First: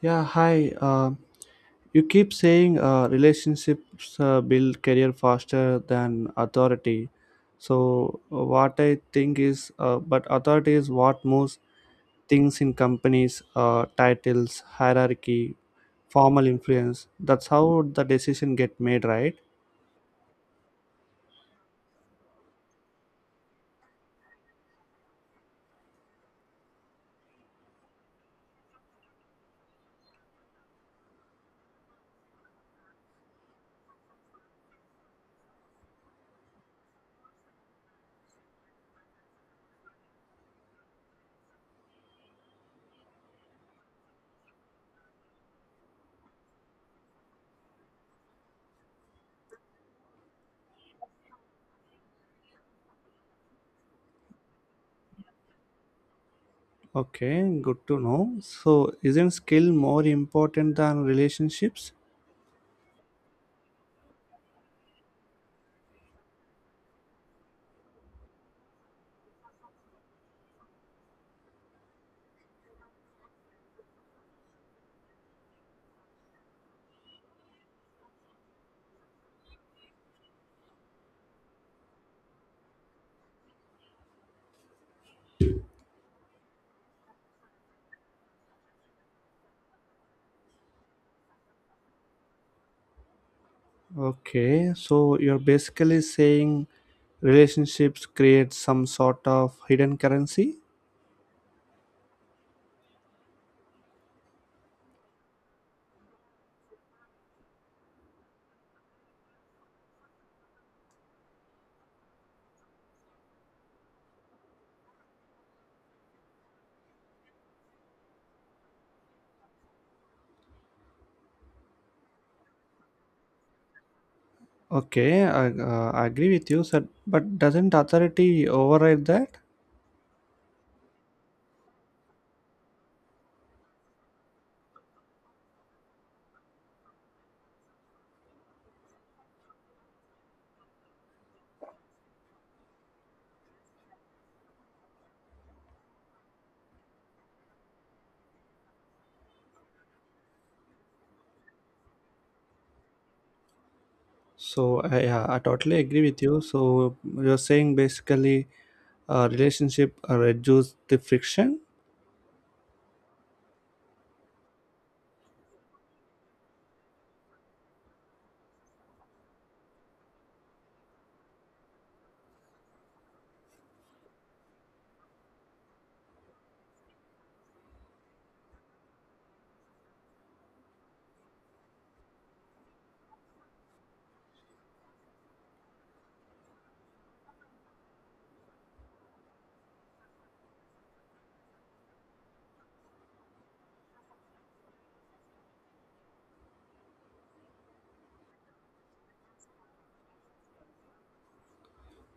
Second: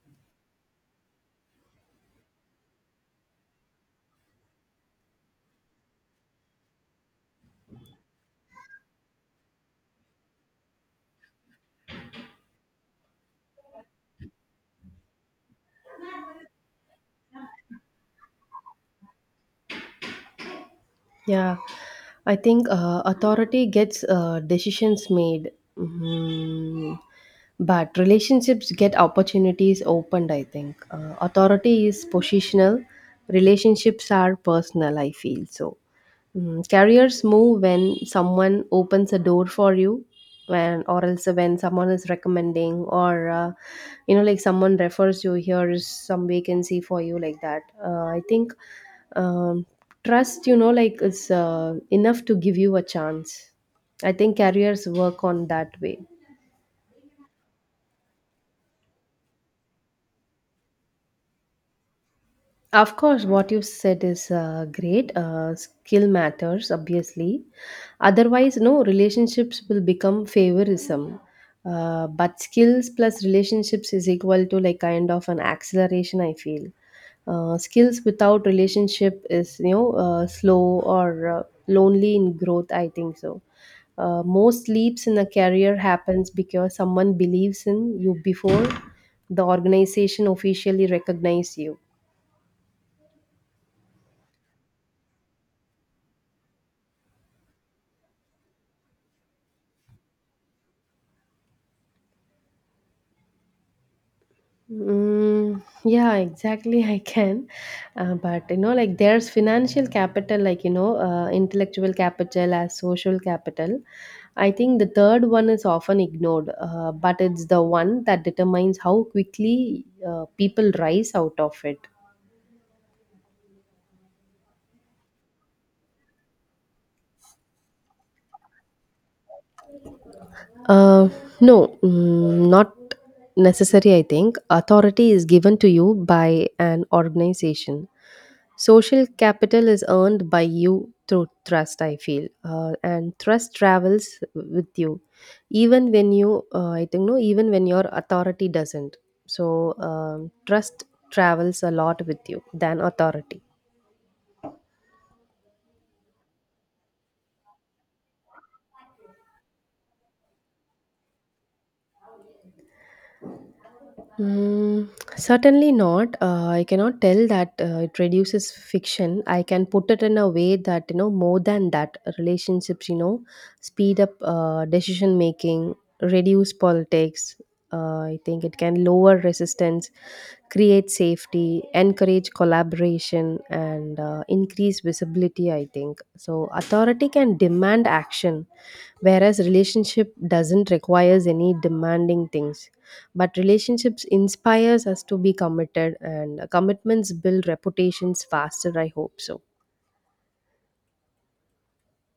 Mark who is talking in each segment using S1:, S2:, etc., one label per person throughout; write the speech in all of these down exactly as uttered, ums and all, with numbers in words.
S1: Yeah, hi. Uh, you keep saying uh, relationships uh, build career faster than authority. So uh, what I think is, uh, but authority is what moves things in companies, uh, titles, hierarchy, formal influence. That's how the decision get made, right?
S2: Yeah, I think uh, authority gets uh, decisions made. Mhm. But relationships get opportunities opened. I think uh, authority is positional, relationships are personal. I feel so. Mm, careers move when someone opens a door for you when or else when someone is recommending or uh, you know like someone refers you, here is some vacancy for you, like that uh, I think, um, trust you know like is uh, enough to give you a chance. I think careers work on that way.
S1: Okay, good to know. So isn't skill more important than relationships?
S2: Of course, what you said is uh, great. Uh, skill matters, obviously. Otherwise, no, relationships will become favorism. Uh, but skills plus relationships is equal to like kind of an acceleration, I feel. Uh, skills without relationship is, you know, uh, slow or uh, lonely in growth, I think so. Uh, most leaps in a career happens because someone believes in you before the organization officially recognizes you.
S1: Okay, so you're basically saying relationships create some sort of hidden currency.
S2: Mm, yeah, exactly. I can, uh, but you know, like there's financial capital, like you know, uh, intellectual capital as social capital. I think the third one is often ignored, uh, but it's the one that determines how quickly uh, people rise out of it.
S1: Okay, i, uh, I agree with you, sir, but doesn't authority override that?
S2: Uh, no, mm, not necessary, I think. Authority is given to you by an organization. Social capital is earned by you through trust, I feel. Uh, and trust travels with you, even when you, uh, I think, no, even when your authority doesn't. So, um, trust travels a lot with you than authority.
S1: So I- yeah i totally agree with you. So you're saying basically, uh, relationship uh, reduce the friction.
S2: Mm, certainly not. Uh, I cannot tell that uh, it reduces fiction. I can put it in a way that, you know, more than that, relationships, you know, speed up uh, decision making, reduce politics. Uh, I think it can lower resistance, create safety, encourage collaboration, and uh, increase visibility. I think so. Authority can demand action, whereas relationship doesn't requires any demanding things, but relationships inspires us to be committed, and commitments build reputations faster, I hope so.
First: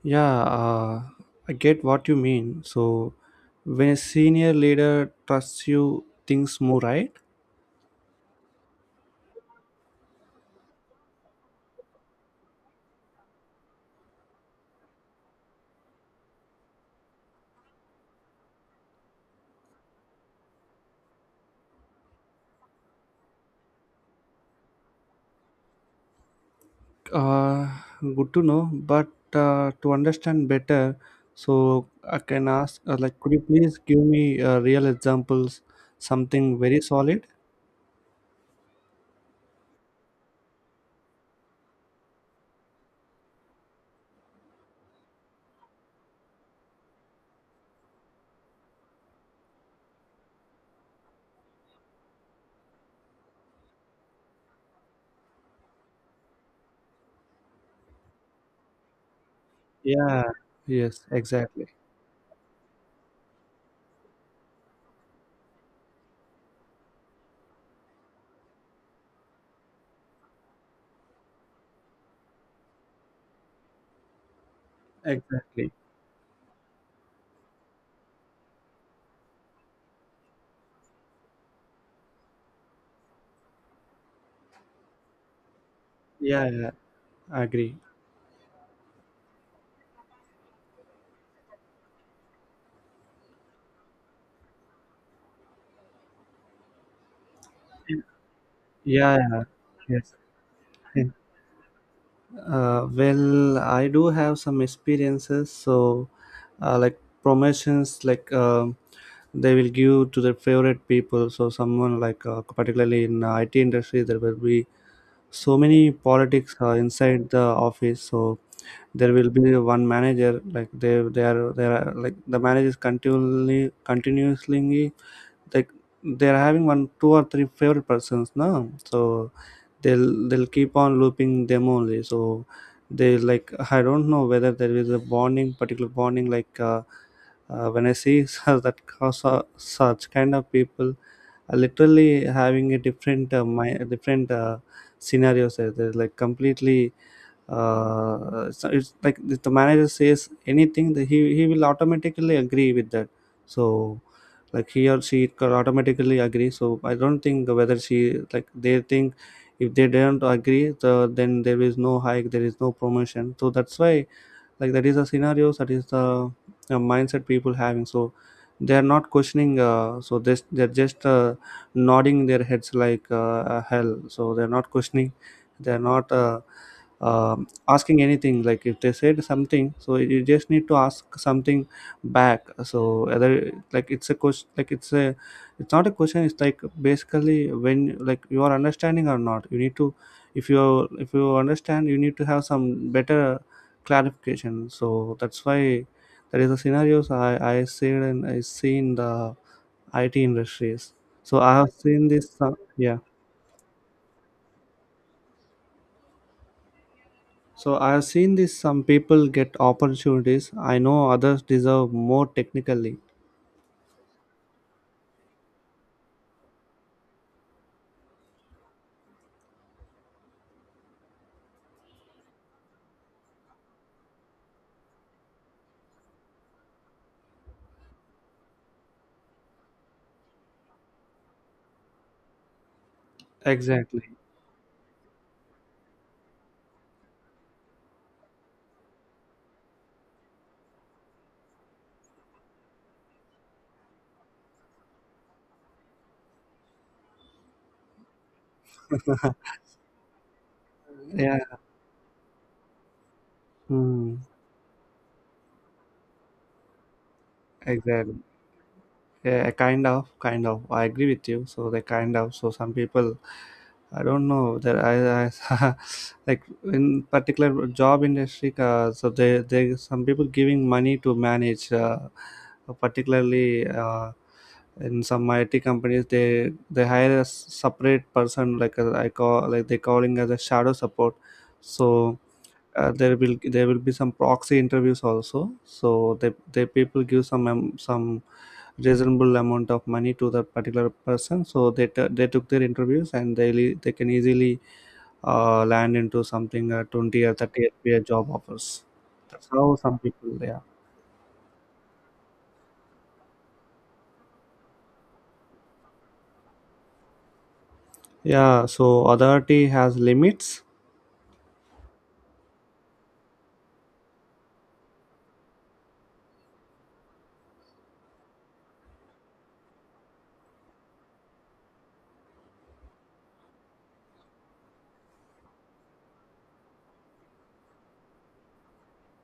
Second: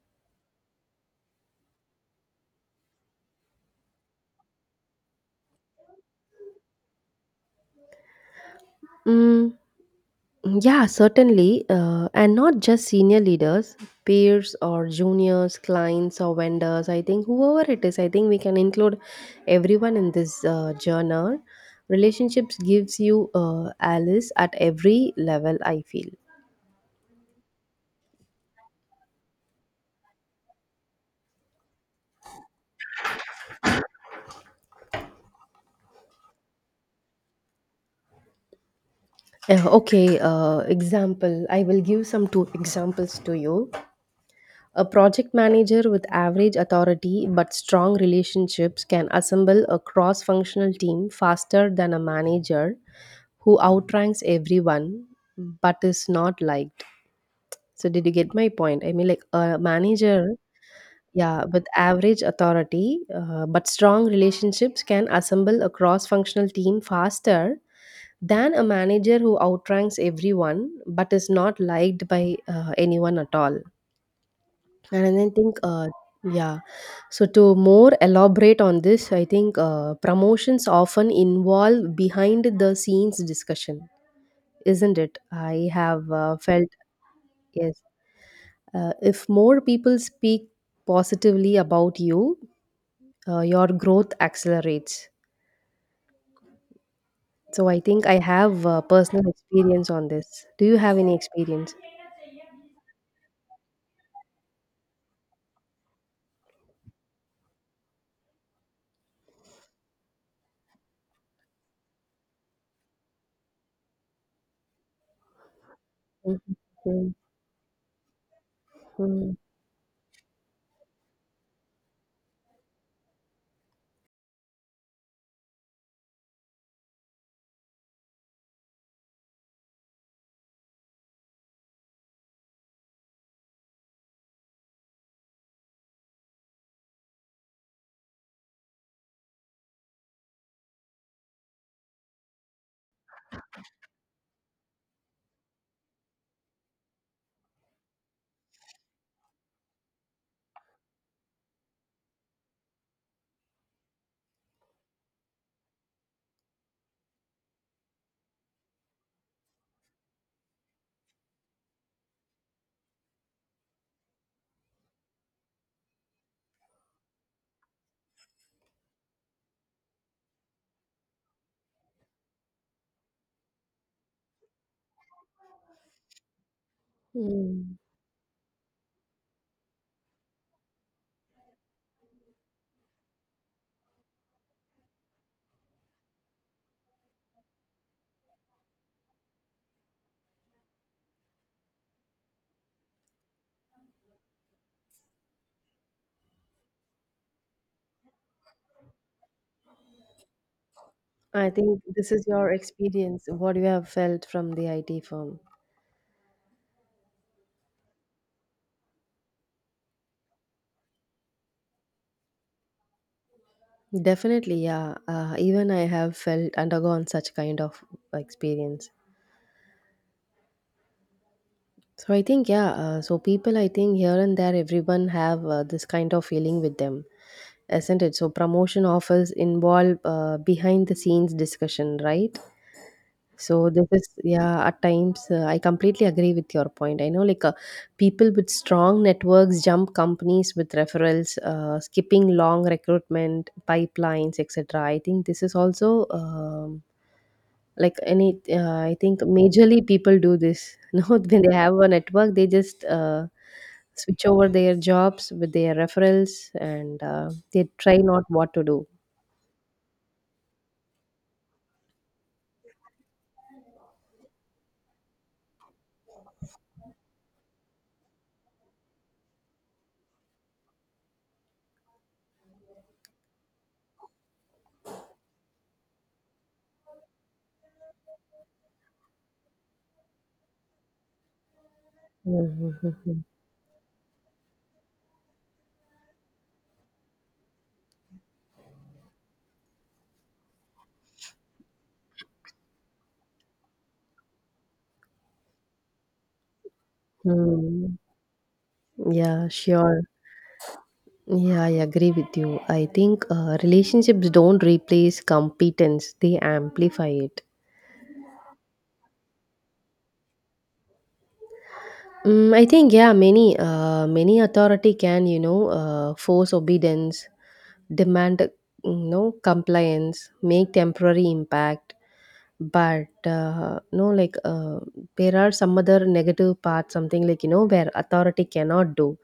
S1: Yeah uh, I get what you mean. So when a senior leader trusts you, things move, right?
S2: Mm, yeah, certainly. Uh, and not just senior leaders, peers or juniors, clients or vendors. I think whoever it is, I think we can include everyone in this uh, journal. Relationships gives you uh, Alice at every level, I feel.
S1: Uh, Good to know, but uh, to understand better, so I can ask, uh, like, could you please give me uh, real examples, something very solid?
S2: Uh, okay, uh, example. I will give some two examples to you. A project manager with average authority but strong relationships can assemble a cross functional team faster than a manager who outranks everyone but is not liked. So, did you get my point? I mean, like a
S1: Yeah.
S2: manager,
S1: Yes,
S2: yeah, with
S1: exactly.
S2: average authority uh, but strong relationships can assemble a cross functional team faster than a manager who outranks everyone but is not liked by uh, anyone at all. And I think,
S1: Exactly.
S2: uh, yeah. So to more elaborate on this, I think uh, promotions often involve behind the scenes discussion, isn't it? I have uh,
S1: Yeah,
S2: felt
S1: yeah, I agree.
S2: yes. Uh, if more people speak positively about you, uh, your growth accelerates. So I think I have uh,
S1: Yeah,
S2: personal
S1: yeah.
S2: experience on
S1: Yes.
S2: this. Do you have any experience?
S1: Uh, well, I do have some experiences. So, uh, like promotions, like um they will give to their favorite people. So, someone like uh, particularly in I T industry, there will be so many politics
S2: Mhm,
S1: uh, inside the office, so there will
S2: mhm,
S1: be one manager, like they they are they are like the managers continually continuously, like they are having one two or three favorite persons now, so they'll they'll keep on looping them only, so they like I don't know whether there is a bonding, particular bonding, like uh, uh, when I see such that cause uh, such kind of people, uh, literally having a different, uh, my different, uh, scenarios, uh, they're like completely, uh, so it's like if the manager says anything, the, he he will automatically agree with that, so like he or she could automatically agree. So I don't think whether she, like they think, if they don't agree the, then there is no hike, there is no promotion, so that's why, like that is a scenario, that is the uh, mindset people having, so they are not questioning, uh, so this they're just uh, nodding their heads like uh, uh, hell, so they're not questioning, they're not uh, um
S2: mhm.
S1: asking anything. Like, if they said something, so you just need to ask something back, so either like it's a question, like it's a, it's not a question, it's like basically, when like you are understanding or not, you need to, if you if you understand, you need to have some better clarification. So that's why there is a scenarios I I seen, and I seen the I T industries. So
S2: I
S1: I have
S2: think
S1: seen
S2: this is
S1: this. Uh,
S2: your
S1: yeah.
S2: experience. What you have felt from the I T firm.
S1: So I have seen this. Some people get opportunities. I know others deserve more technically.
S2: Definitely, yeah. Uh, even I have felt undergone such kind of experience. So I think, yeah. Uh, so people, I think here and there, everyone have uh, this kind of feeling with them, isn't it? So promotion offers involve uh, behind the scenes discussion, right? So this is,
S1: Exactly.
S2: yeah. At times, uh, I completely agree with your point. I know, like uh, people with strong networks jump companies with referrals, uh, skipping long recruitment pipelines, et cetera. I think this is also. Um, Like any, uh, I think majorly people do this. No,
S1: Yeah.
S2: when they have a network, they just uh,
S1: Hmm.
S2: switch over their jobs with their referrals, and uh, they try
S1: Exactly.
S2: not what to do.
S1: Yeah, kind of, kind of. I agree with you. So they kind of. So some people, I don't know. There, I, I like in particular job industry. Uh, so they, they some people giving money to manage, uh, particularly uh, in some I T companies. They they hire a s- separate person, like uh, I call like they calling as a shadow support. So uh, there
S2: Mhm.
S1: will there will be some proxy interviews also, so they they people give some am- some reasonable amount of money to that particular person, so they t- they took their interviews, and they le- they can easily uh, land into something uh, twenty or thirty
S2: Mm.
S1: F P A job offers.
S2: Yeah,
S1: That's how some
S2: sure.
S1: people. Yeah.
S2: Yeah, I agree with you. I think uh, relationships don't replace competence, they amplify it.
S1: Yeah, so authority has limits.
S2: Mm, I think yeah, many uh, many authority can you know uh, force obedience, demand you know compliance, make temporary impact, but uh, no like uh, there are some other negative parts, something like you know where authority cannot do.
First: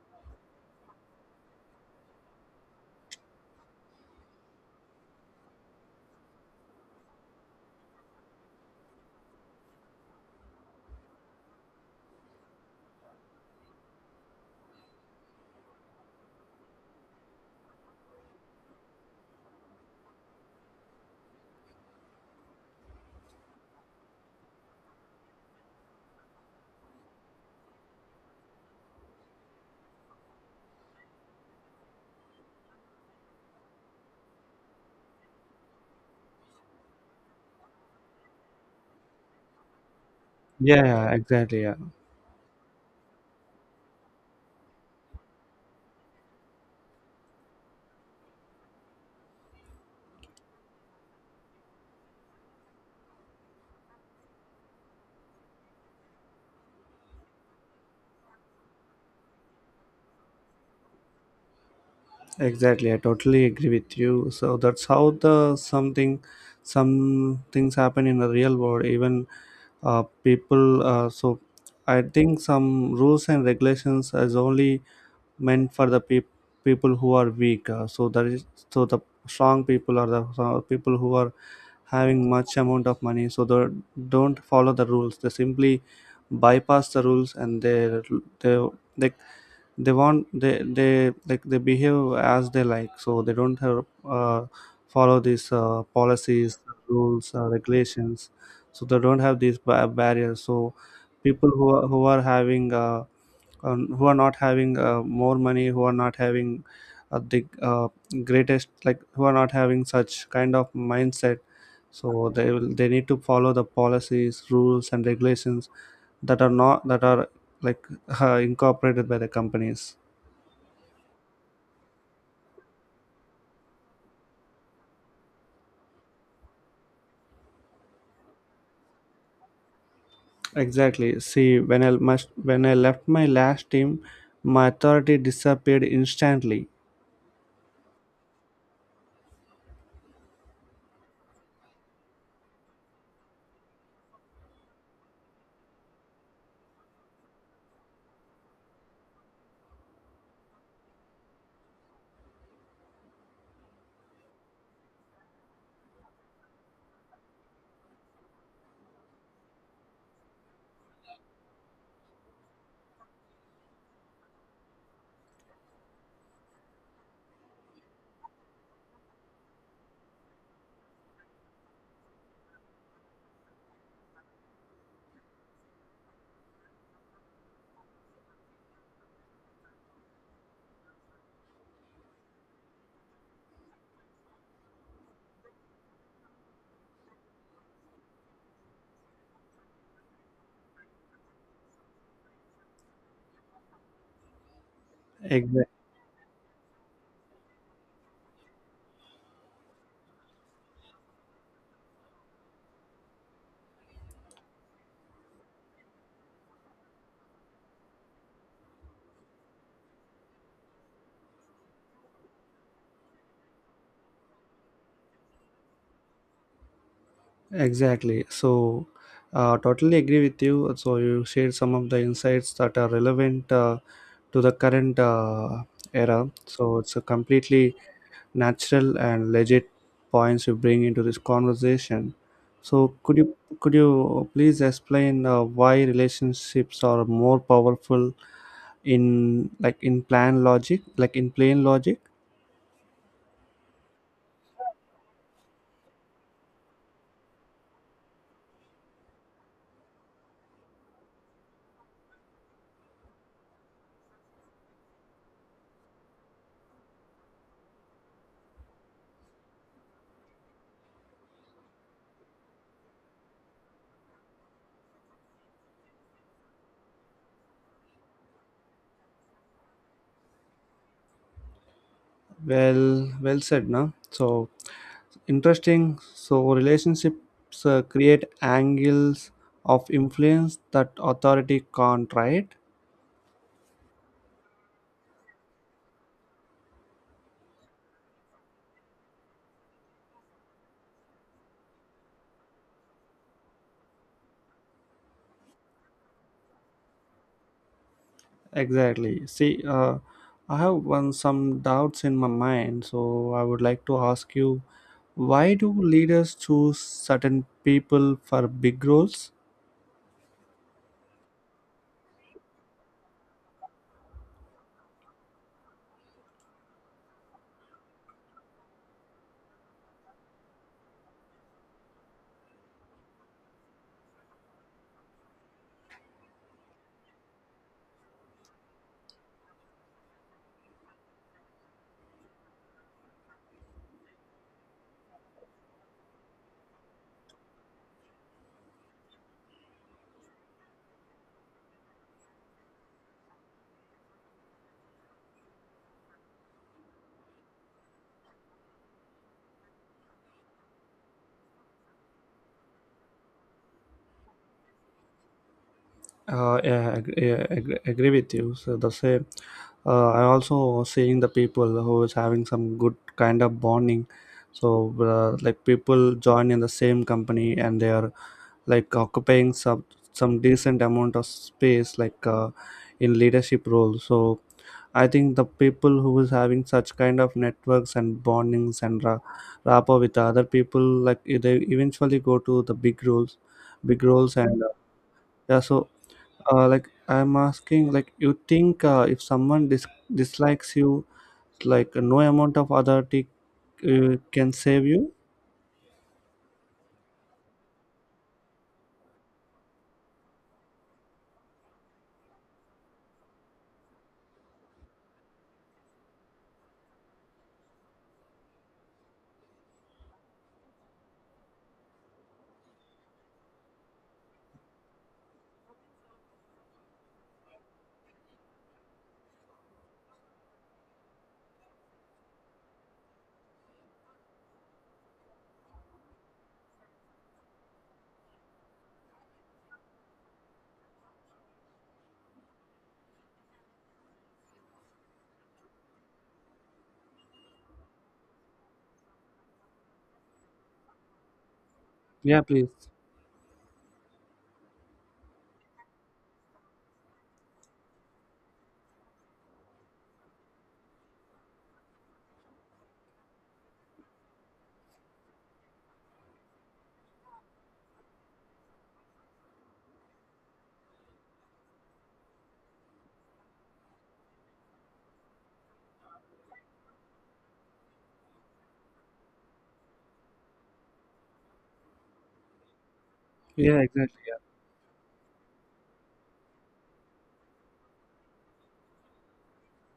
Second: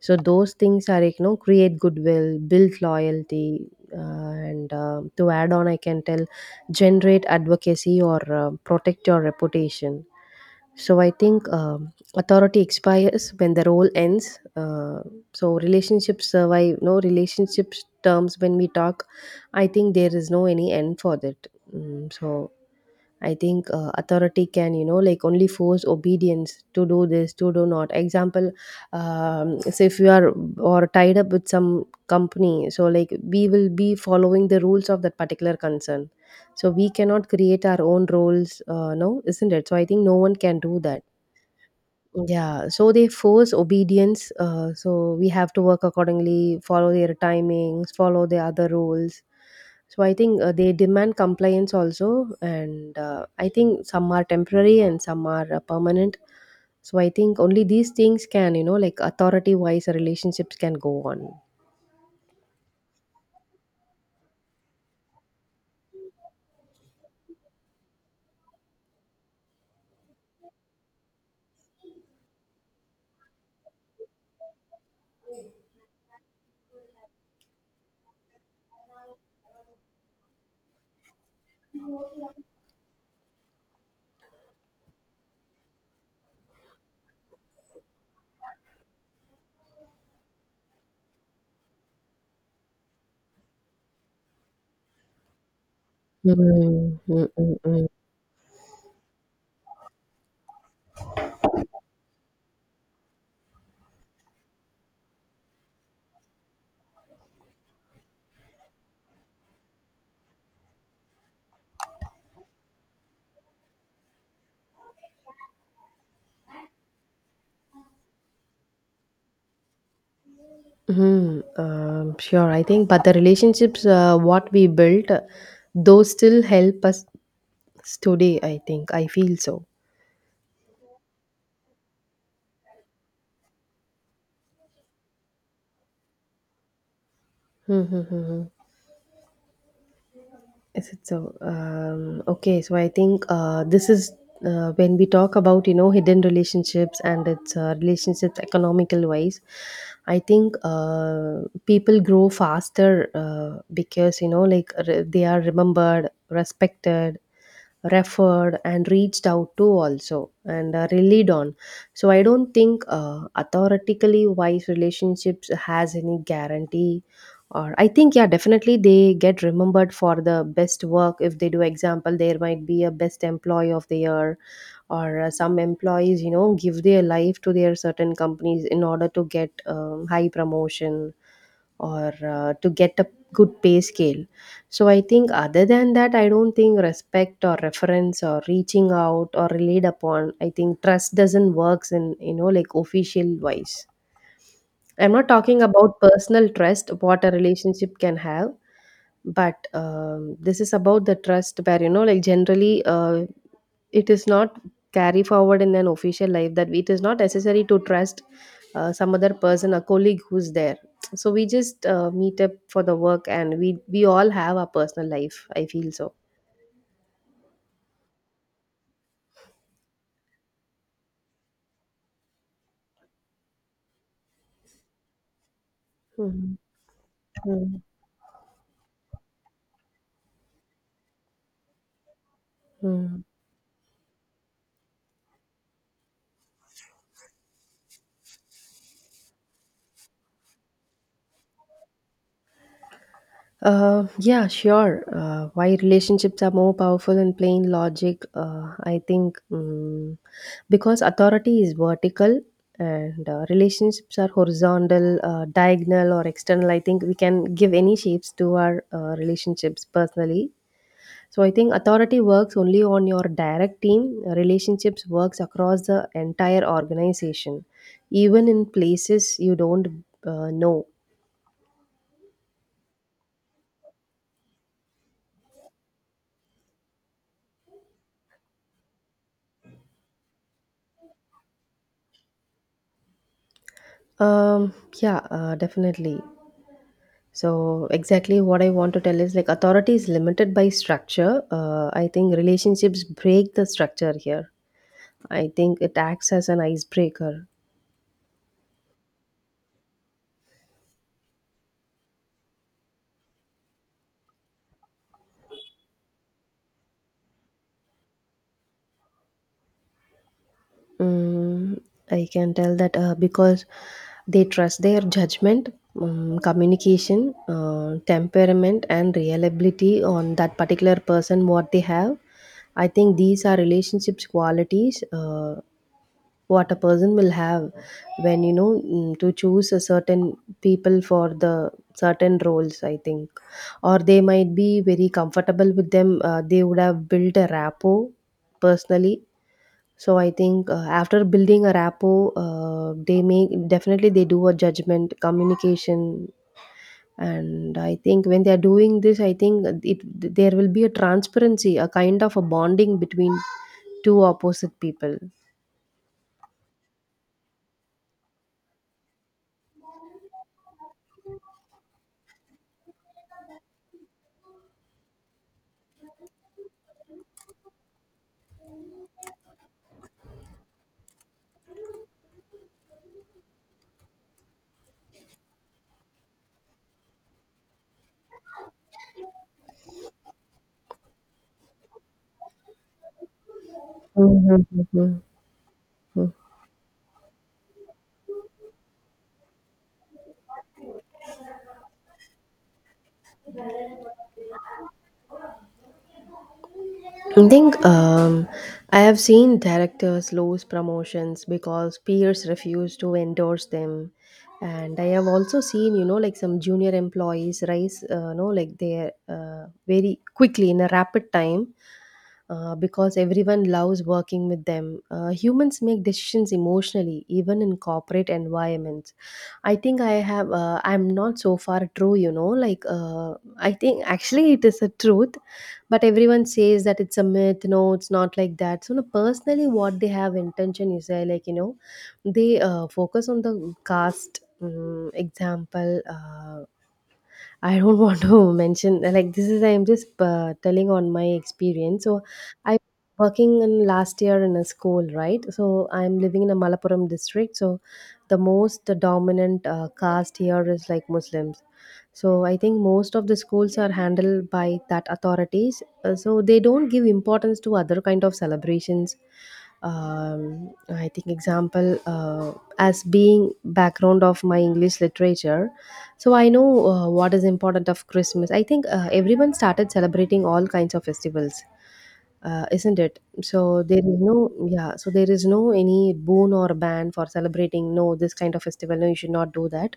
S2: So those things are like, you know, create goodwill, build loyalty, uh, and uh, to add on, I can tell, generate advocacy or uh, protect your reputation. So I think um, authority expires when the role ends. Uh, so relationships survive. No, relationships terms when we talk, I think there is no any end for that. Mm, so I think uh, authority can you know like only force obedience to do this to do not example, um, so if you are or tied up with some company, so like we will be following the rules of that particular concern, so we cannot create our own rules, uh, no, isn't it, so I think no one can
S1: Yeah.
S2: do that.
S1: Yeah, exactly. Yeah.
S2: Yeah, so they force obedience. Uh, so we have to work accordingly, follow their timings, follow the other rules. So I think uh, they demand compliance also, and uh, I think some are temporary and some are uh, permanent. So I think only these things can, you know, like authority-wise relationships can go on.
S1: Exactly, I totally agree with you. So that's how the something, some things happen in the real world, even uh, people, uh, so I think some rules and regulations is only meant for the peop people who are weak, uh, so that is, so the strong people are the, so people who are having much amount of money, so they don't follow the rules, they simply bypass the rules, and they they, they they want, they they like they behave as they like, so they don't have uh, follow these uh, policies,
S2: Mm, mm,
S1: rules, uh,
S2: mm, mm.
S1: regulations, so they don't have these ba- barriers, so people who are, who are having, uh, um, who are not having uh, more money, who are not having uh, the uh, greatest, like who are not having such kind of mindset, so they will, they need to follow the policies, rules and regulations that are not, that are like uh, incorporated by the companies.
S2: Mhm. Um, sure, I think, but the relationships uh, what we built, uh, those still help us today. I think I feel so.
S1: Exactly. See, when I must, when I left my last team, my authority disappeared instantly.
S2: Hmm. Hmm. Hmm. Hmm. Is it so? Um, okay, so I think uh, this is uh, when we talk about you know hidden relationships and its uh, relationships economical wise. I think uh, people grow faster uh, because you know like re- they are remembered, respected, referred, and reached out to also and uh, relied on. So I don't think uh, authoritatively wise relationships has any guarantee, or I think yeah, definitely they get remembered for the best work if they do example, there might be a best employee of the year, or uh, some employees you know give their life to their certain companies in order to get um, high promotion or uh, to get a good pay scale. So I think other than that, I don't think respect or reference or reaching out or relied upon, I think trust doesn't works in you know like official wise. I'm not talking
S1: Exa-
S2: about personal trust, what a relationship can have, but um, this is about the trust where, you know, like generally uh, it is not carry forward in an official life, that it is not necessary to trust uh, some other person, a colleague who's there. So we just uh, meet up for the work, and we, we all have our personal life. I feel so.
S1: exactly. So, uh, totally agree with you. So you shared some of the insights that are relevant uh, to the current uh, era.
S2: Mhm.
S1: So it's a completely
S2: Mhm.
S1: natural and legit points you bring into this conversation. So could
S2: Mhm.
S1: you could you please explain uh, why relationships are more powerful, in like in plan logic, like in plain logic.
S2: Uh, yeah, sure. Uh, why relationships are more powerful in plain logic, uh, I think um, because authority is vertical and uh, relationships are horizontal, uh, diagonal, or external. I think we can give any shapes to our uh, relationships personally. So I think authority works only on your direct team. Relationships works across the entire organization, even in places you don't uh, know.
S1: Well, well said. Now, so interesting, so relationships uh, create angles of influence that authority can't, right?
S2: Um, yeah, uh, definitely. So exactly what I want to tell is like authority is limited by structure. Uh, I think relationships break the structure here. I think it acts as an icebreaker.
S1: Exactly. See, uh, I have one, some doubts in my mind, so I would like to ask you, why do leaders choose certain people for big roles?
S2: Mm, I can tell that uh, because they trust their judgment, um, communication, uh, temperament, and reliability on that particular person, what they have. I think these are relationships qualities. Uh, what a person will have when you know mm, to choose a certain people for the certain roles, I think, or they might be very comfortable with them. Uh, they would have built a rapport personally. So I think uh, after building a rapport, uh, they make definitely they do a judgment communication. And I think when they are doing this, I think it there will be a transparency, a kind of a bonding between two opposite people.
S1: Uh, yeah, I agree, yeah, I agree, agree with you. So the same. Uh, I also seeing the people who is having some good kind of bonding. So uh, like people join in the same company and they are like occupying some some decent amount of space like uh, in leadership role. So I think the people who is having such kind of networks and bondings and ra- rapport with the other people, like they eventually go to the big roles, big roles, and
S2: Mhm,
S1: uh,
S2: mhm,
S1: yeah. So
S2: mhm.
S1: uh, like I'm asking, like you think uh, if someone dis- dislikes you, like no amount of authority uh, can save you.
S2: I think um, I have seen directors lose promotions because peers refuse to endorse them, and I have also seen you know like some junior employees rise uh, you know like they uh, very quickly in a rapid time uh, because everyone loves working with them. Uh, humans make decisions emotionally even in corporate environments. I think I have, uh, I'm not so far true, you know. Like, uh, I think actually it is a truth, but everyone says that it's a myth. No, it's not like that. So, no, personally, what they have intention is uh, like, you know, they uh, focus on the caste um, example. Uh, I don't want to mention like this is I'm just uh, telling on my experience. So
S1: Yeah, please.
S2: I working in last year in a school, right? So I'm living in a Malappuram district. So the most dominant uh, caste here is like Muslims. So I think most of the schools are handled by that authorities. Uh, so they don't give importance to other kind of celebrations. Um, I think example uh, as being background of my English literature, so I know uh, what is important of Christmas. I think uh, everyone started celebrating all kinds of festivals, uh, isn't it?
S1: Yeah,
S2: So there is
S1: exactly. Yeah.
S2: no, yeah, so there is no any boon or ban for celebrating, no, this kind of festival, no, you should not do that.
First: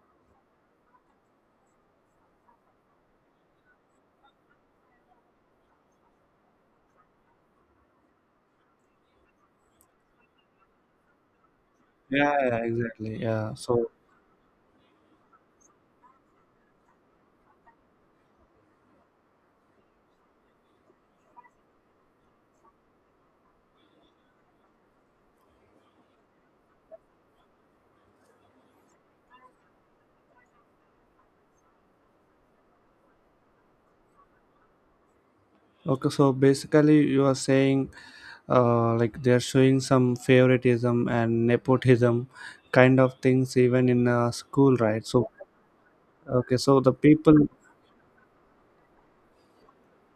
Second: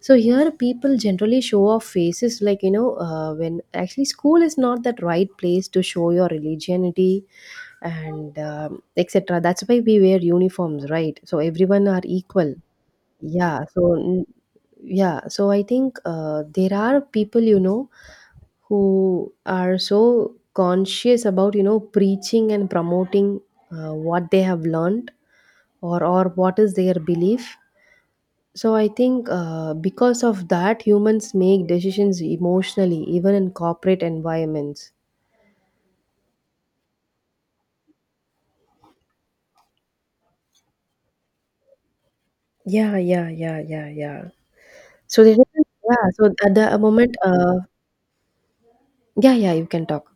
S2: So here people generally show off faces like, you know, uh, when actually school is not that right place to show your religionity and um, et cetera. That's why we wear uniforms, right? So everyone are
S1: Yeah,
S2: equal.
S1: yeah, exactly. Yeah,
S2: Yeah,
S1: so
S2: so yeah, so I think uh, there are people, you know, who are so conscious about, you know, preaching and promoting uh, what they have learned or, or what is their belief. So I think uh, because of that, humans make decisions emotionally, even in corporate environments.
S1: okay, so basically you are saying uh, like they're showing some favoritism and nepotism
S2: Yeah,
S1: kind of
S2: yeah,
S1: things
S2: yeah,
S1: even
S2: yeah,
S1: in
S2: yeah.
S1: uh, school, right?
S2: So
S1: So
S2: there is, yeah, so at
S1: okay,
S2: the
S1: so the
S2: moment,
S1: people.
S2: uh, yeah, yeah, you can talk.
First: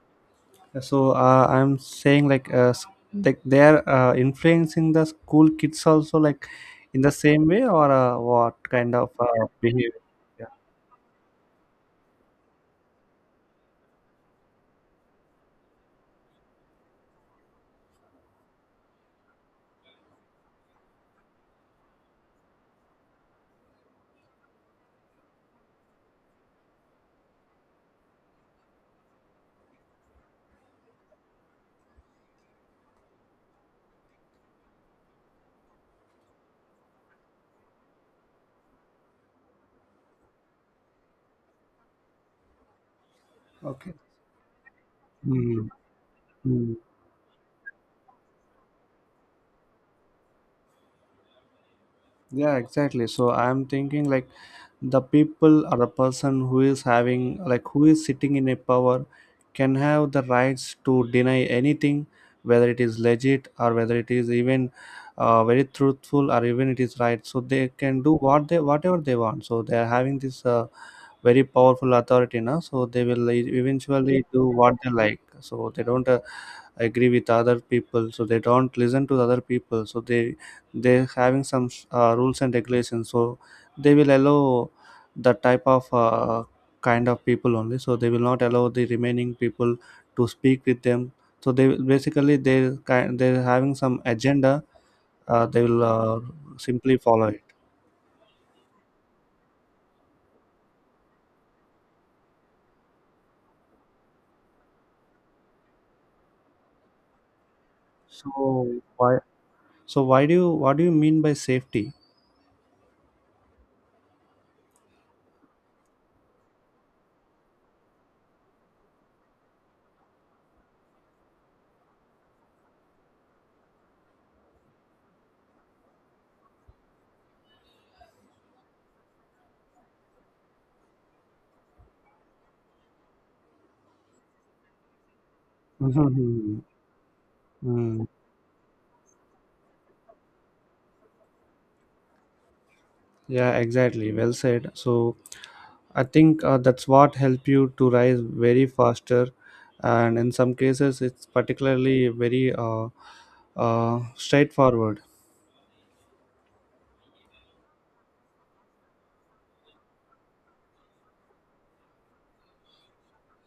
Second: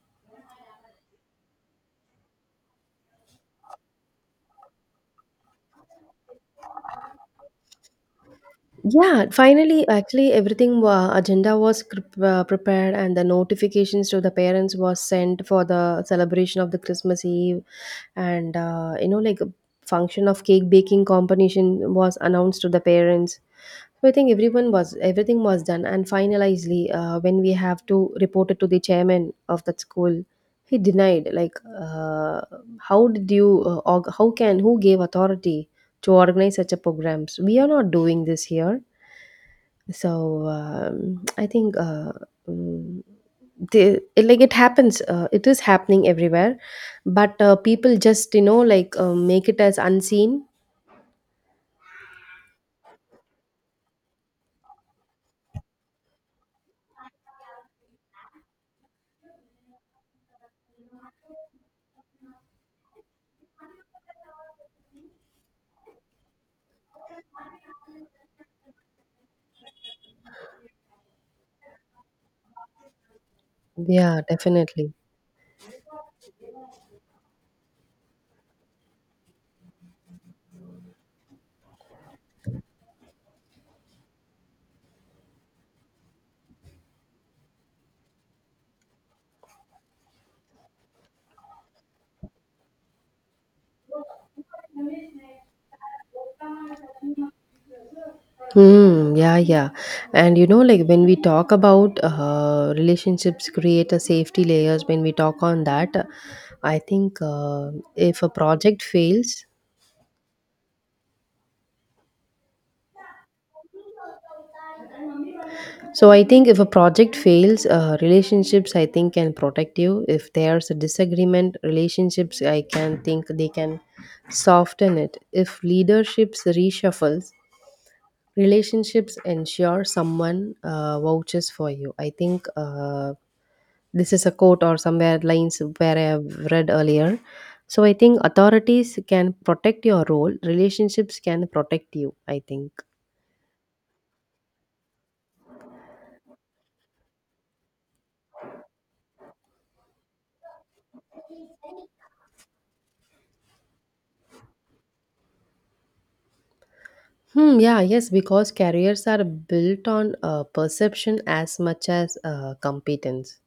S1: Yeah, so uh, I'm saying like uh, s- like they are uh, influencing the school kids also, like in the same way, or uh, what kind of
S2: Yeah,
S1: uh,
S2: finally,
S1: behavior?
S2: actually,
S1: Yeah.
S2: everything wa agenda was cr- uh, prepared, and the notifications to the parents was sent for the celebration of the Christmas Eve, and uh, you know, like a function of cake baking competition was announced to the parents. So I think everyone was everything was done, and finally, uh, when we have to report it to the chairman of that school, he denied. Like, uh, how did you? Uh, org- how can? Who gave authority to organize such a programs? We are not doing this here. So um, I think uh, mm,
S1: Okay.
S2: the, it, like it happens uh, it
S1: Mm.
S2: is happening everywhere,
S1: Mm.
S2: but uh, people just you know like uh, make it as unseen.
S1: Yeah, exactly. So I'm thinking, like the people or the person who is having, like who is sitting in a power, can have the rights to deny anything, whether it is legit or whether it is even uh, very truthful, or even it is right. So they can do what they, whatever they want. So they are having this uh, very powerful authority now, so they will e-
S2: Yeah,
S1: eventually do what they
S2: definitely.
S1: like. So they don't uh, agree with other people, so they don't listen to the other people, so they they having some uh, rules and regulations, so they will allow the type of uh, kind of people only, so they will not allow the remaining people to speak with them, so they will- basically they kind, they're having some agenda, uh, they will uh, simply follow it.
S2: Hmm. Yeah. Yeah. And you know, like when we talk about uh, relationships, create a safety layers. When we talk on that, I think uh, if a
S1: So
S2: project
S1: why,
S2: fails,
S1: so why do you, what do you mean by safety?
S2: So I think if a project fails, uh, relationships I think can protect you. If there's a disagreement, relationships I can think they can soften it. If leaderships reshuffles, relationships ensure someone uh, vouches for you. I think uh, this is a quote or somewhere lines where I have
S1: Mhm.
S2: read earlier. So I
S1: Mm.
S2: think authorities can protect your role. Relationships can protect you. I think.
S1: Yeah, exactly. Well said. So I think uh, that's what help you to rise very faster, and in some cases, it's particularly very uh, uh, straightforward.
S2: Hmm, yeah, yes, because careers are built on uh, perception as much as uh, competence.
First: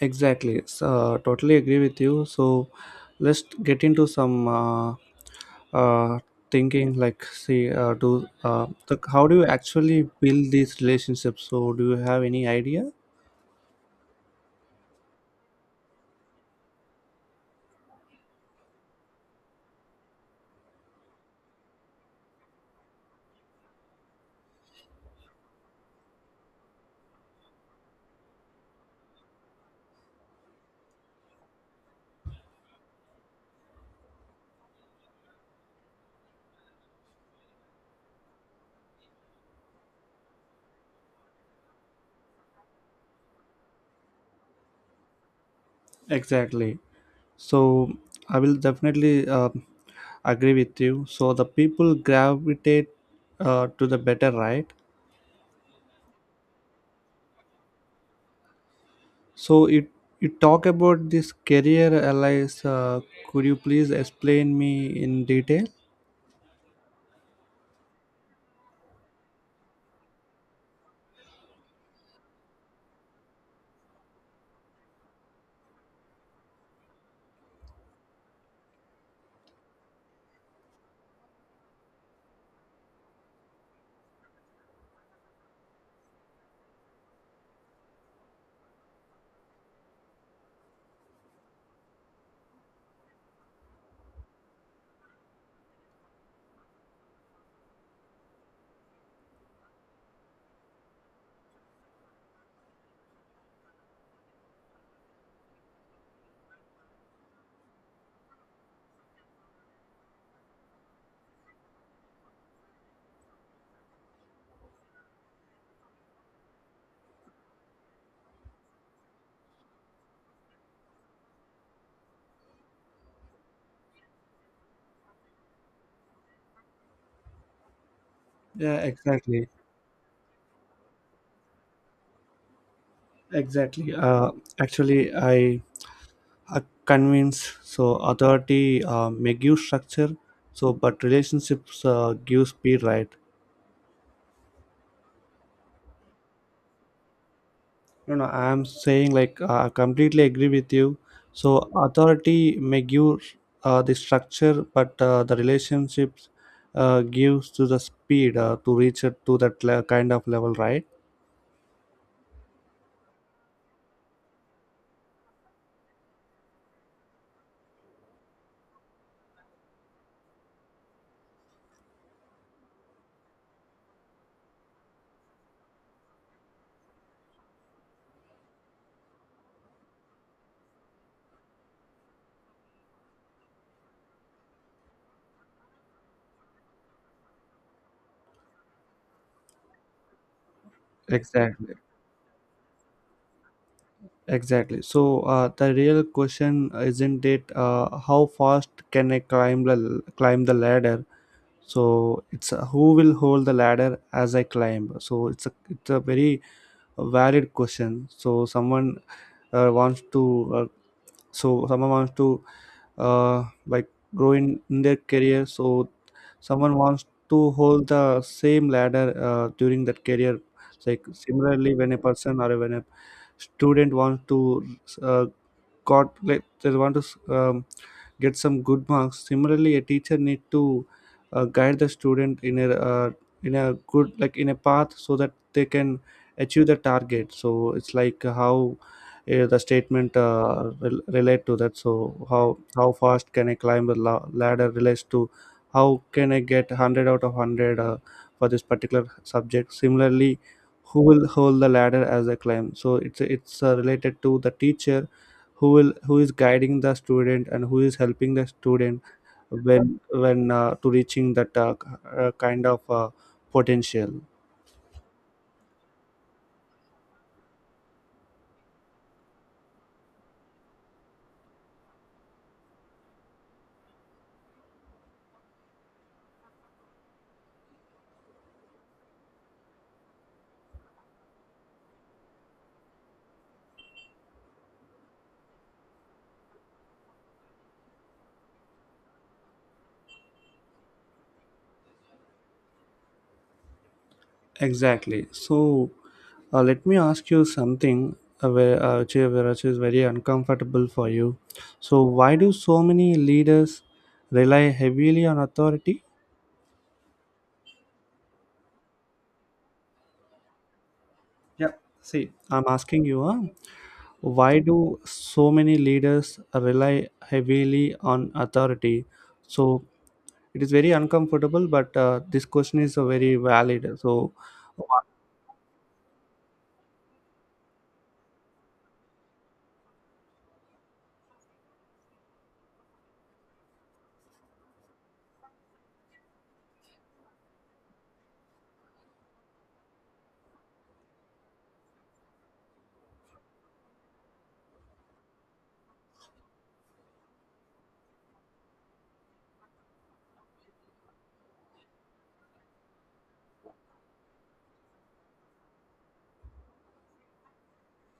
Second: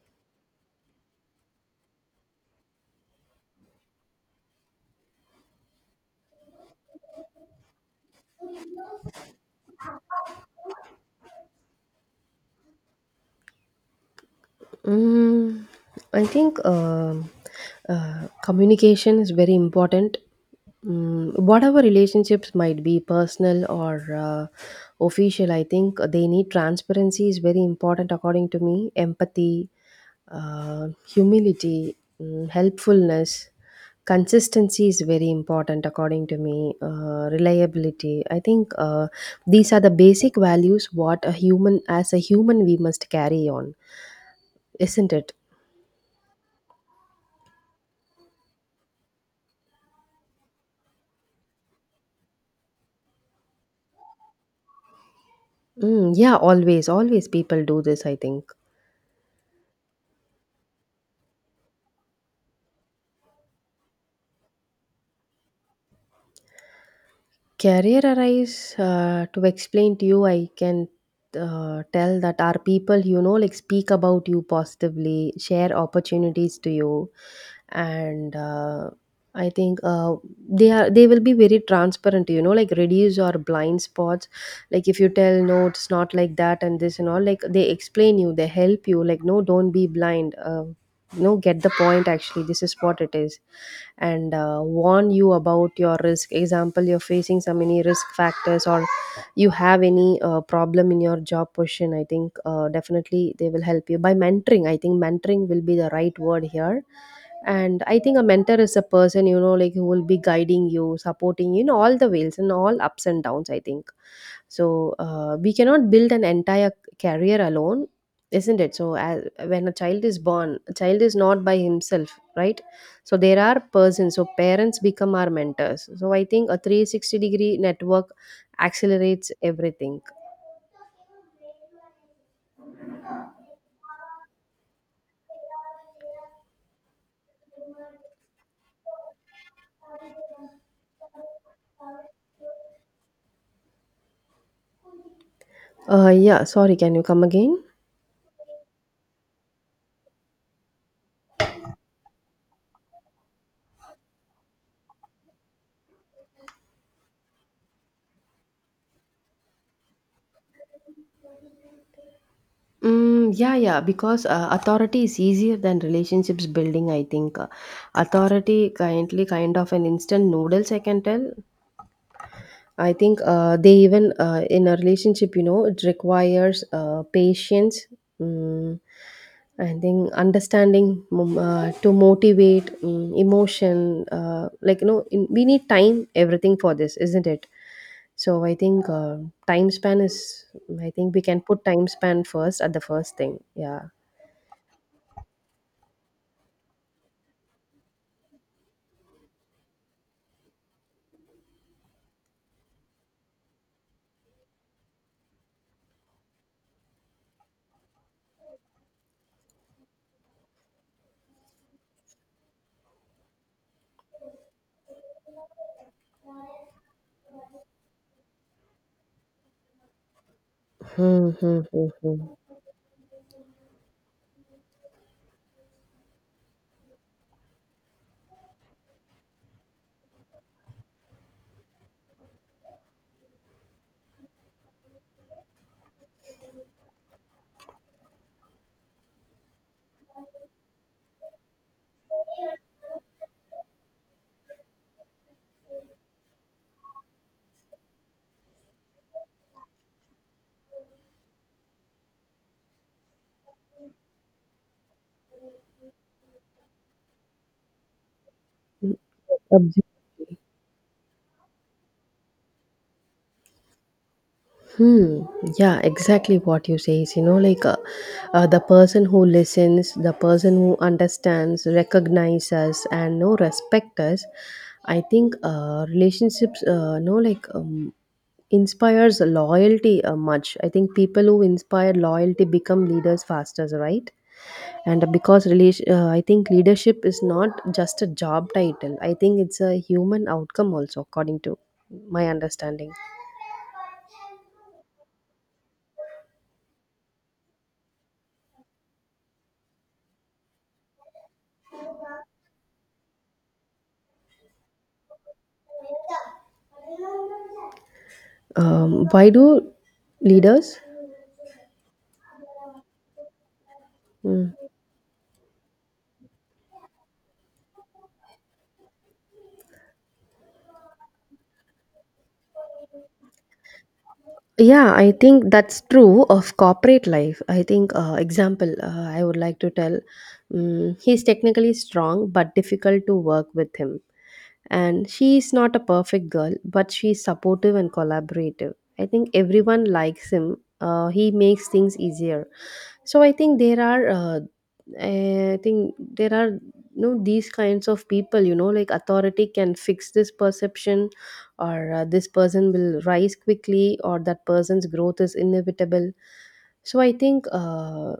S1: Exactly. So, totally agree with you. So let's get into some uh, uh, thinking. Like, see, uh, do uh, the, how do you actually build these relationships? So, do you have any idea?
S2: Mm, I think um uh, communication is very important. Mm, whatever relationships might be personal or uh, official, I think they need transparency is very important according to me. Empathy, uh, humility, mm, helpfulness. Consistency is very important, according to me. Uh, reliability. I think uh, these are the basic values what a human, as a human, we must carry on, isn't it?
S1: Exactly. So I will definitely uh, agree with you, so the people gravitate uh, to the better, right?
S2: Mm, yeah, always, always people do this. I think.
S1: So it, you talk about this career allies, uh, could you please explain me in detail?
S2: Career arise uh, to explain to you, I can uh, tell that our people, you know, like speak about you positively, share opportunities to you, and uh, I think uh, they are they will be very transparent. You know, like reduce your blind spots. Like if you tell no, it's not like that and this and all. Like they explain you, they help you. Like no, don't be blind. Uh, no, get the point. Actually, this is what it is, and uh, warn you about your risk example you're facing some any risk factors or you have any uh, problem in your job position. I think uh, definitely they will help you by mentoring. I think mentoring will be the right word here, and I think a mentor is a person, you know like who will be guiding you, supporting you in all the ways and all ups and downs, I think. So uh, we cannot build an entire career alone, isn't it? So as, when a child is born, a child is not by himself, right? So there are persons, so parents become our mentors. So I think a three sixty degree network
S1: Yeah,
S2: accelerates
S1: exactly.
S2: everything.
S1: Exactly. Uh, actually, I uh, convince, so authority uh, may give structure, so but relationships uh, give speed, right?
S2: Uh, yeah, sorry, can you come again?
S1: No, no, I'm saying like uh, I completely agree with you. So authority may give uh, the structure, but uh, the relationships uh, gives to the speed uh, to reach it to that le- kind of level, right?
S2: Mm, yeah, yeah, because uh, authority is easier than relationships building, I think. Uh, authority kindly kind of an instant noodles, I can tell. I think uh, they even uh, in a relationship, you know, it requires uh, patience. Mm, I think understanding mm, uh, to motivate mm, emotion, uh, like you know, in, we need time, everything for this, isn't it? So I think uh, time span is. I think we can put
S1: Exactly.
S2: time span first at the first thing. Yeah.
S1: Exactly. So uh, the real question isn't it, uh, how fast can I climb the climb the ladder? So it's uh, who will hold the ladder as I climb. So it's a it's a very valid question. So someone uh, wants to, uh, so someone wants to, uh, like grow in, in their career, so someone wants to hold the same ladder uh, during that career, like
S2: Hmm. Hmm,
S1: similarly when a
S2: hmm,
S1: person or when a student wants to uh, got, like they want to um, get some good marks, similarly a teacher need to uh, guide the student in a, uh, in a good, like in a path, so that they can achieve the target. So it's like how uh, the statement uh, rel- relate to that. So how how fast can I climb a la- ladder relates to how can I get one hundred out of one hundred uh, for this particular subject, similarly who will hold the ladder as I climb. So it's it's uh, related to the teacher who will, who is guiding the student and who is helping the student,
S2: hmm.
S1: when when uh, to reaching that uh, k- uh, kind of uh, potential.
S2: Hmm. Yeah, exactly what you say is, you know, like uh, uh, the person who listens, the person who understands, recognizes us, and no respect us. I think uh, relationships, uh, no, like um, inspires loyalty uh, much. I think people who inspire loyalty become leaders faster, right? And because relation, uh, I think leadership is not just a job title. I think it's a human outcome also, according to my understanding.
S1: Exactly. So uh, let me ask you something uh, where, uh, which is which is very uncomfortable for you. So why do so many leaders rely heavily on authority?
S2: Um, why do leaders?
S1: Yeah, see, I'm asking you, huh?
S2: Mm.
S1: Why do so many leaders rely heavily on authority? So it is very uncomfortable, but uh, this question is uh, very valid. So,
S2: Yeah,
S1: what-
S2: I think that's true of corporate life. I think, uh, example, uh, I would like to tell um, he's technically strong but difficult to work with him. And she is not a perfect girl, but she's supportive and collaborative. I think everyone likes him. Uh, he makes things easier. So I think there are, uh, I think there are, you know, these kinds of people. You know, like authority can fix this perception or uh, this person will rise quickly or that person's growth is inevitable. So I think uh,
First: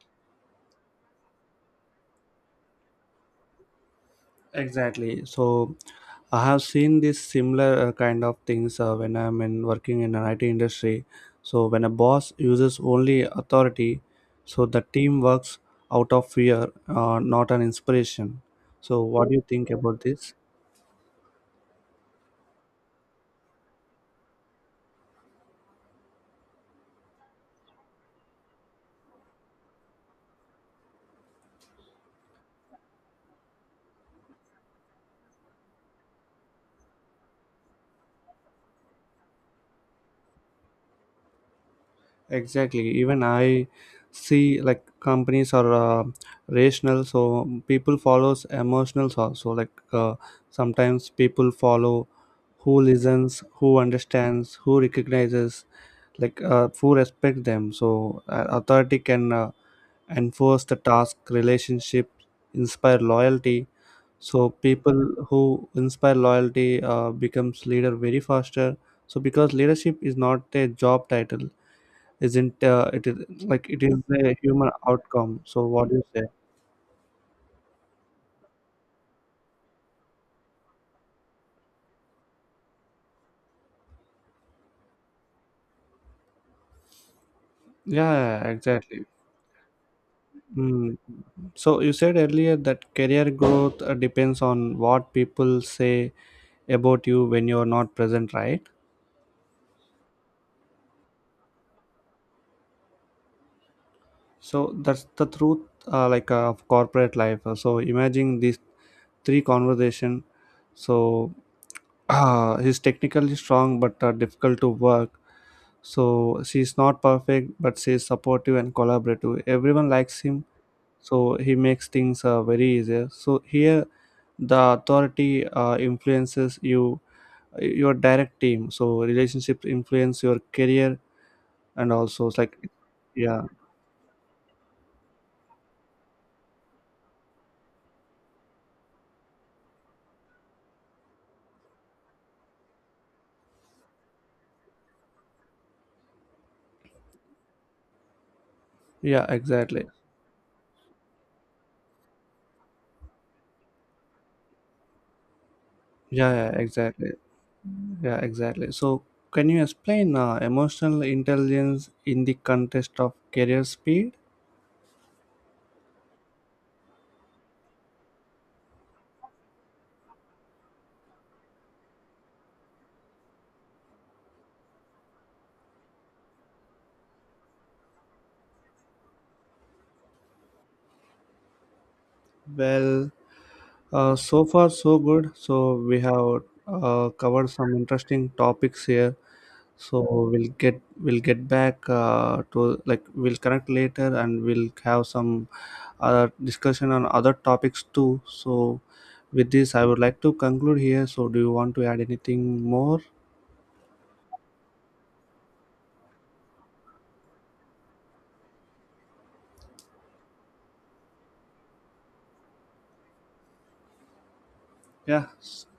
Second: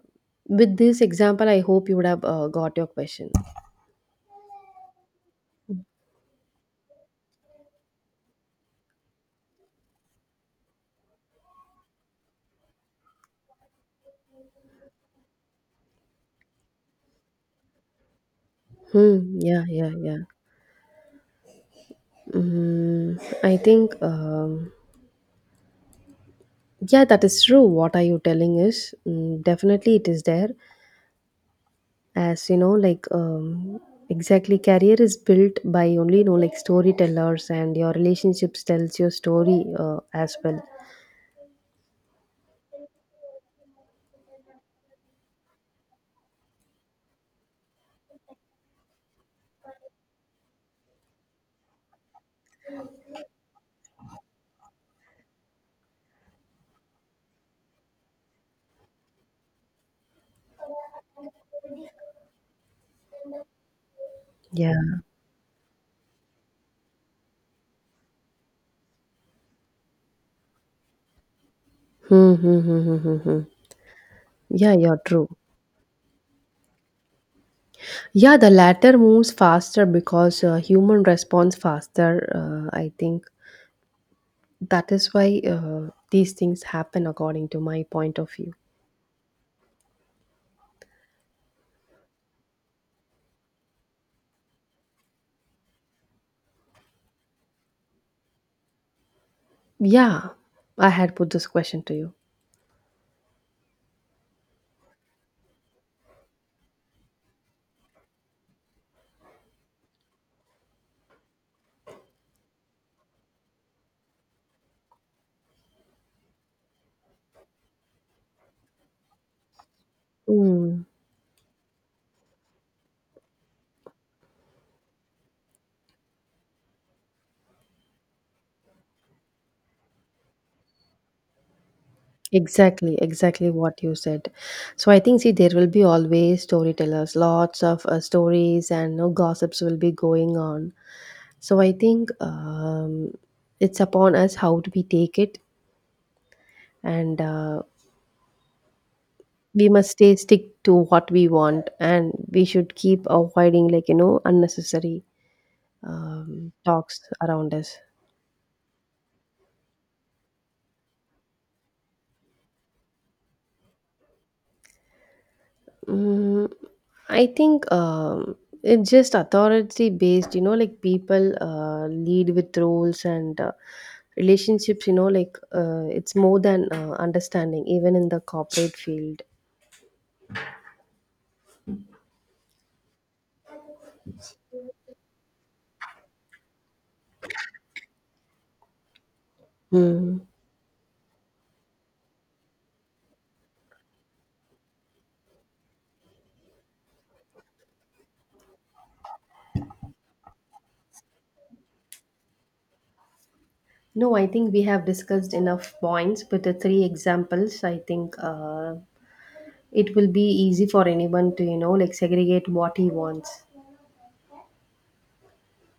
S2: with this example I hope you would have uh, got your question.
S1: exactly. So, I have seen this similar uh, kind of things uh, when I'm in working in an I T industry. So, when a boss uses only authority, so the team works out of fear, uh, not an inspiration. So,
S2: Hmm,
S1: what do you
S2: yeah,
S1: think
S2: yeah,
S1: about
S2: yeah.
S1: this?
S2: Mm, I think um, yeah that is true what are you telling is. Mm, definitely it is there. As you know, like um, exactly career is built by only, you know, like storytellers, and your relationships tells your story uh, as well.
S1: Exactly. Even I see, like companies are uh, rational, so people follows emotionals also, like uh, sometimes people follow who listens, who understands, who recognizes, like uh, who respect them. So uh, authority can uh, enforce the task, relationship inspire loyalty. So
S2: Yeah.
S1: people who inspire loyalty uh, becomes leader very faster, so because leadership is not a job title,
S2: Hmm. Hmm,
S1: isn't uh,
S2: hmm,
S1: it
S2: hmm.
S1: is, like it is a human
S2: Yeah, yeah, true.
S1: outcome. So what do you say?
S2: Yeah, the latter moves faster because uh, human responds faster. Uh, I think that is why uh, these things happen according to my point of
S1: Yeah,
S2: view.
S1: exactly. Mm. So you said earlier that career growth uh, depends on what people say about you when you're not present, right?
S2: Yeah, I had put this question to you.
S1: So that's the truth, uh, like uh, of corporate life. Uh, So imagine these three conversation. So he's technically strong, but uh, difficult to work. So she's not perfect, but she's supportive and collaborative. Everyone likes him,
S2: Mm,
S1: so he makes things uh, very easier. So here the authority uh, influences you, your direct team, so relationships influence your career, and also it's like,
S2: exactly,
S1: yeah.
S2: exactly what you said. So I think, see, there will be always storytellers, lots of uh, stories and no gossips will be going on. So I think um, it's upon us how do we take it, and uh,
S1: Yeah,
S2: we
S1: exactly.
S2: must stay stick to what we want, and we should keep avoiding, like you know unnecessary
S1: Yeah, yeah,
S2: um, talks
S1: exactly.
S2: around us.
S1: Yeah, exactly. So can you explain uh, emotional intelligence in the context of career speed?
S2: Mm, I think um, it's just authority based, you know, like people uh, lead with roles, and uh, relationships, you know, like uh, it's more than uh, understanding even in the corporate field.
S1: Well, uh, so far so good, so we have uh, covered some interesting topics here. So
S2: Hmm.
S1: we'll get we'll get back, uh, to like, we'll connect later, and we'll have some other discussion on other topics too. So with this, I would like to conclude here. So do you want to add anything more?
S2: No, I think we have discussed enough points with the three examples. I think uh, it will be easy for anyone to, you know, like segregate what he wants.
S1: Yeah. So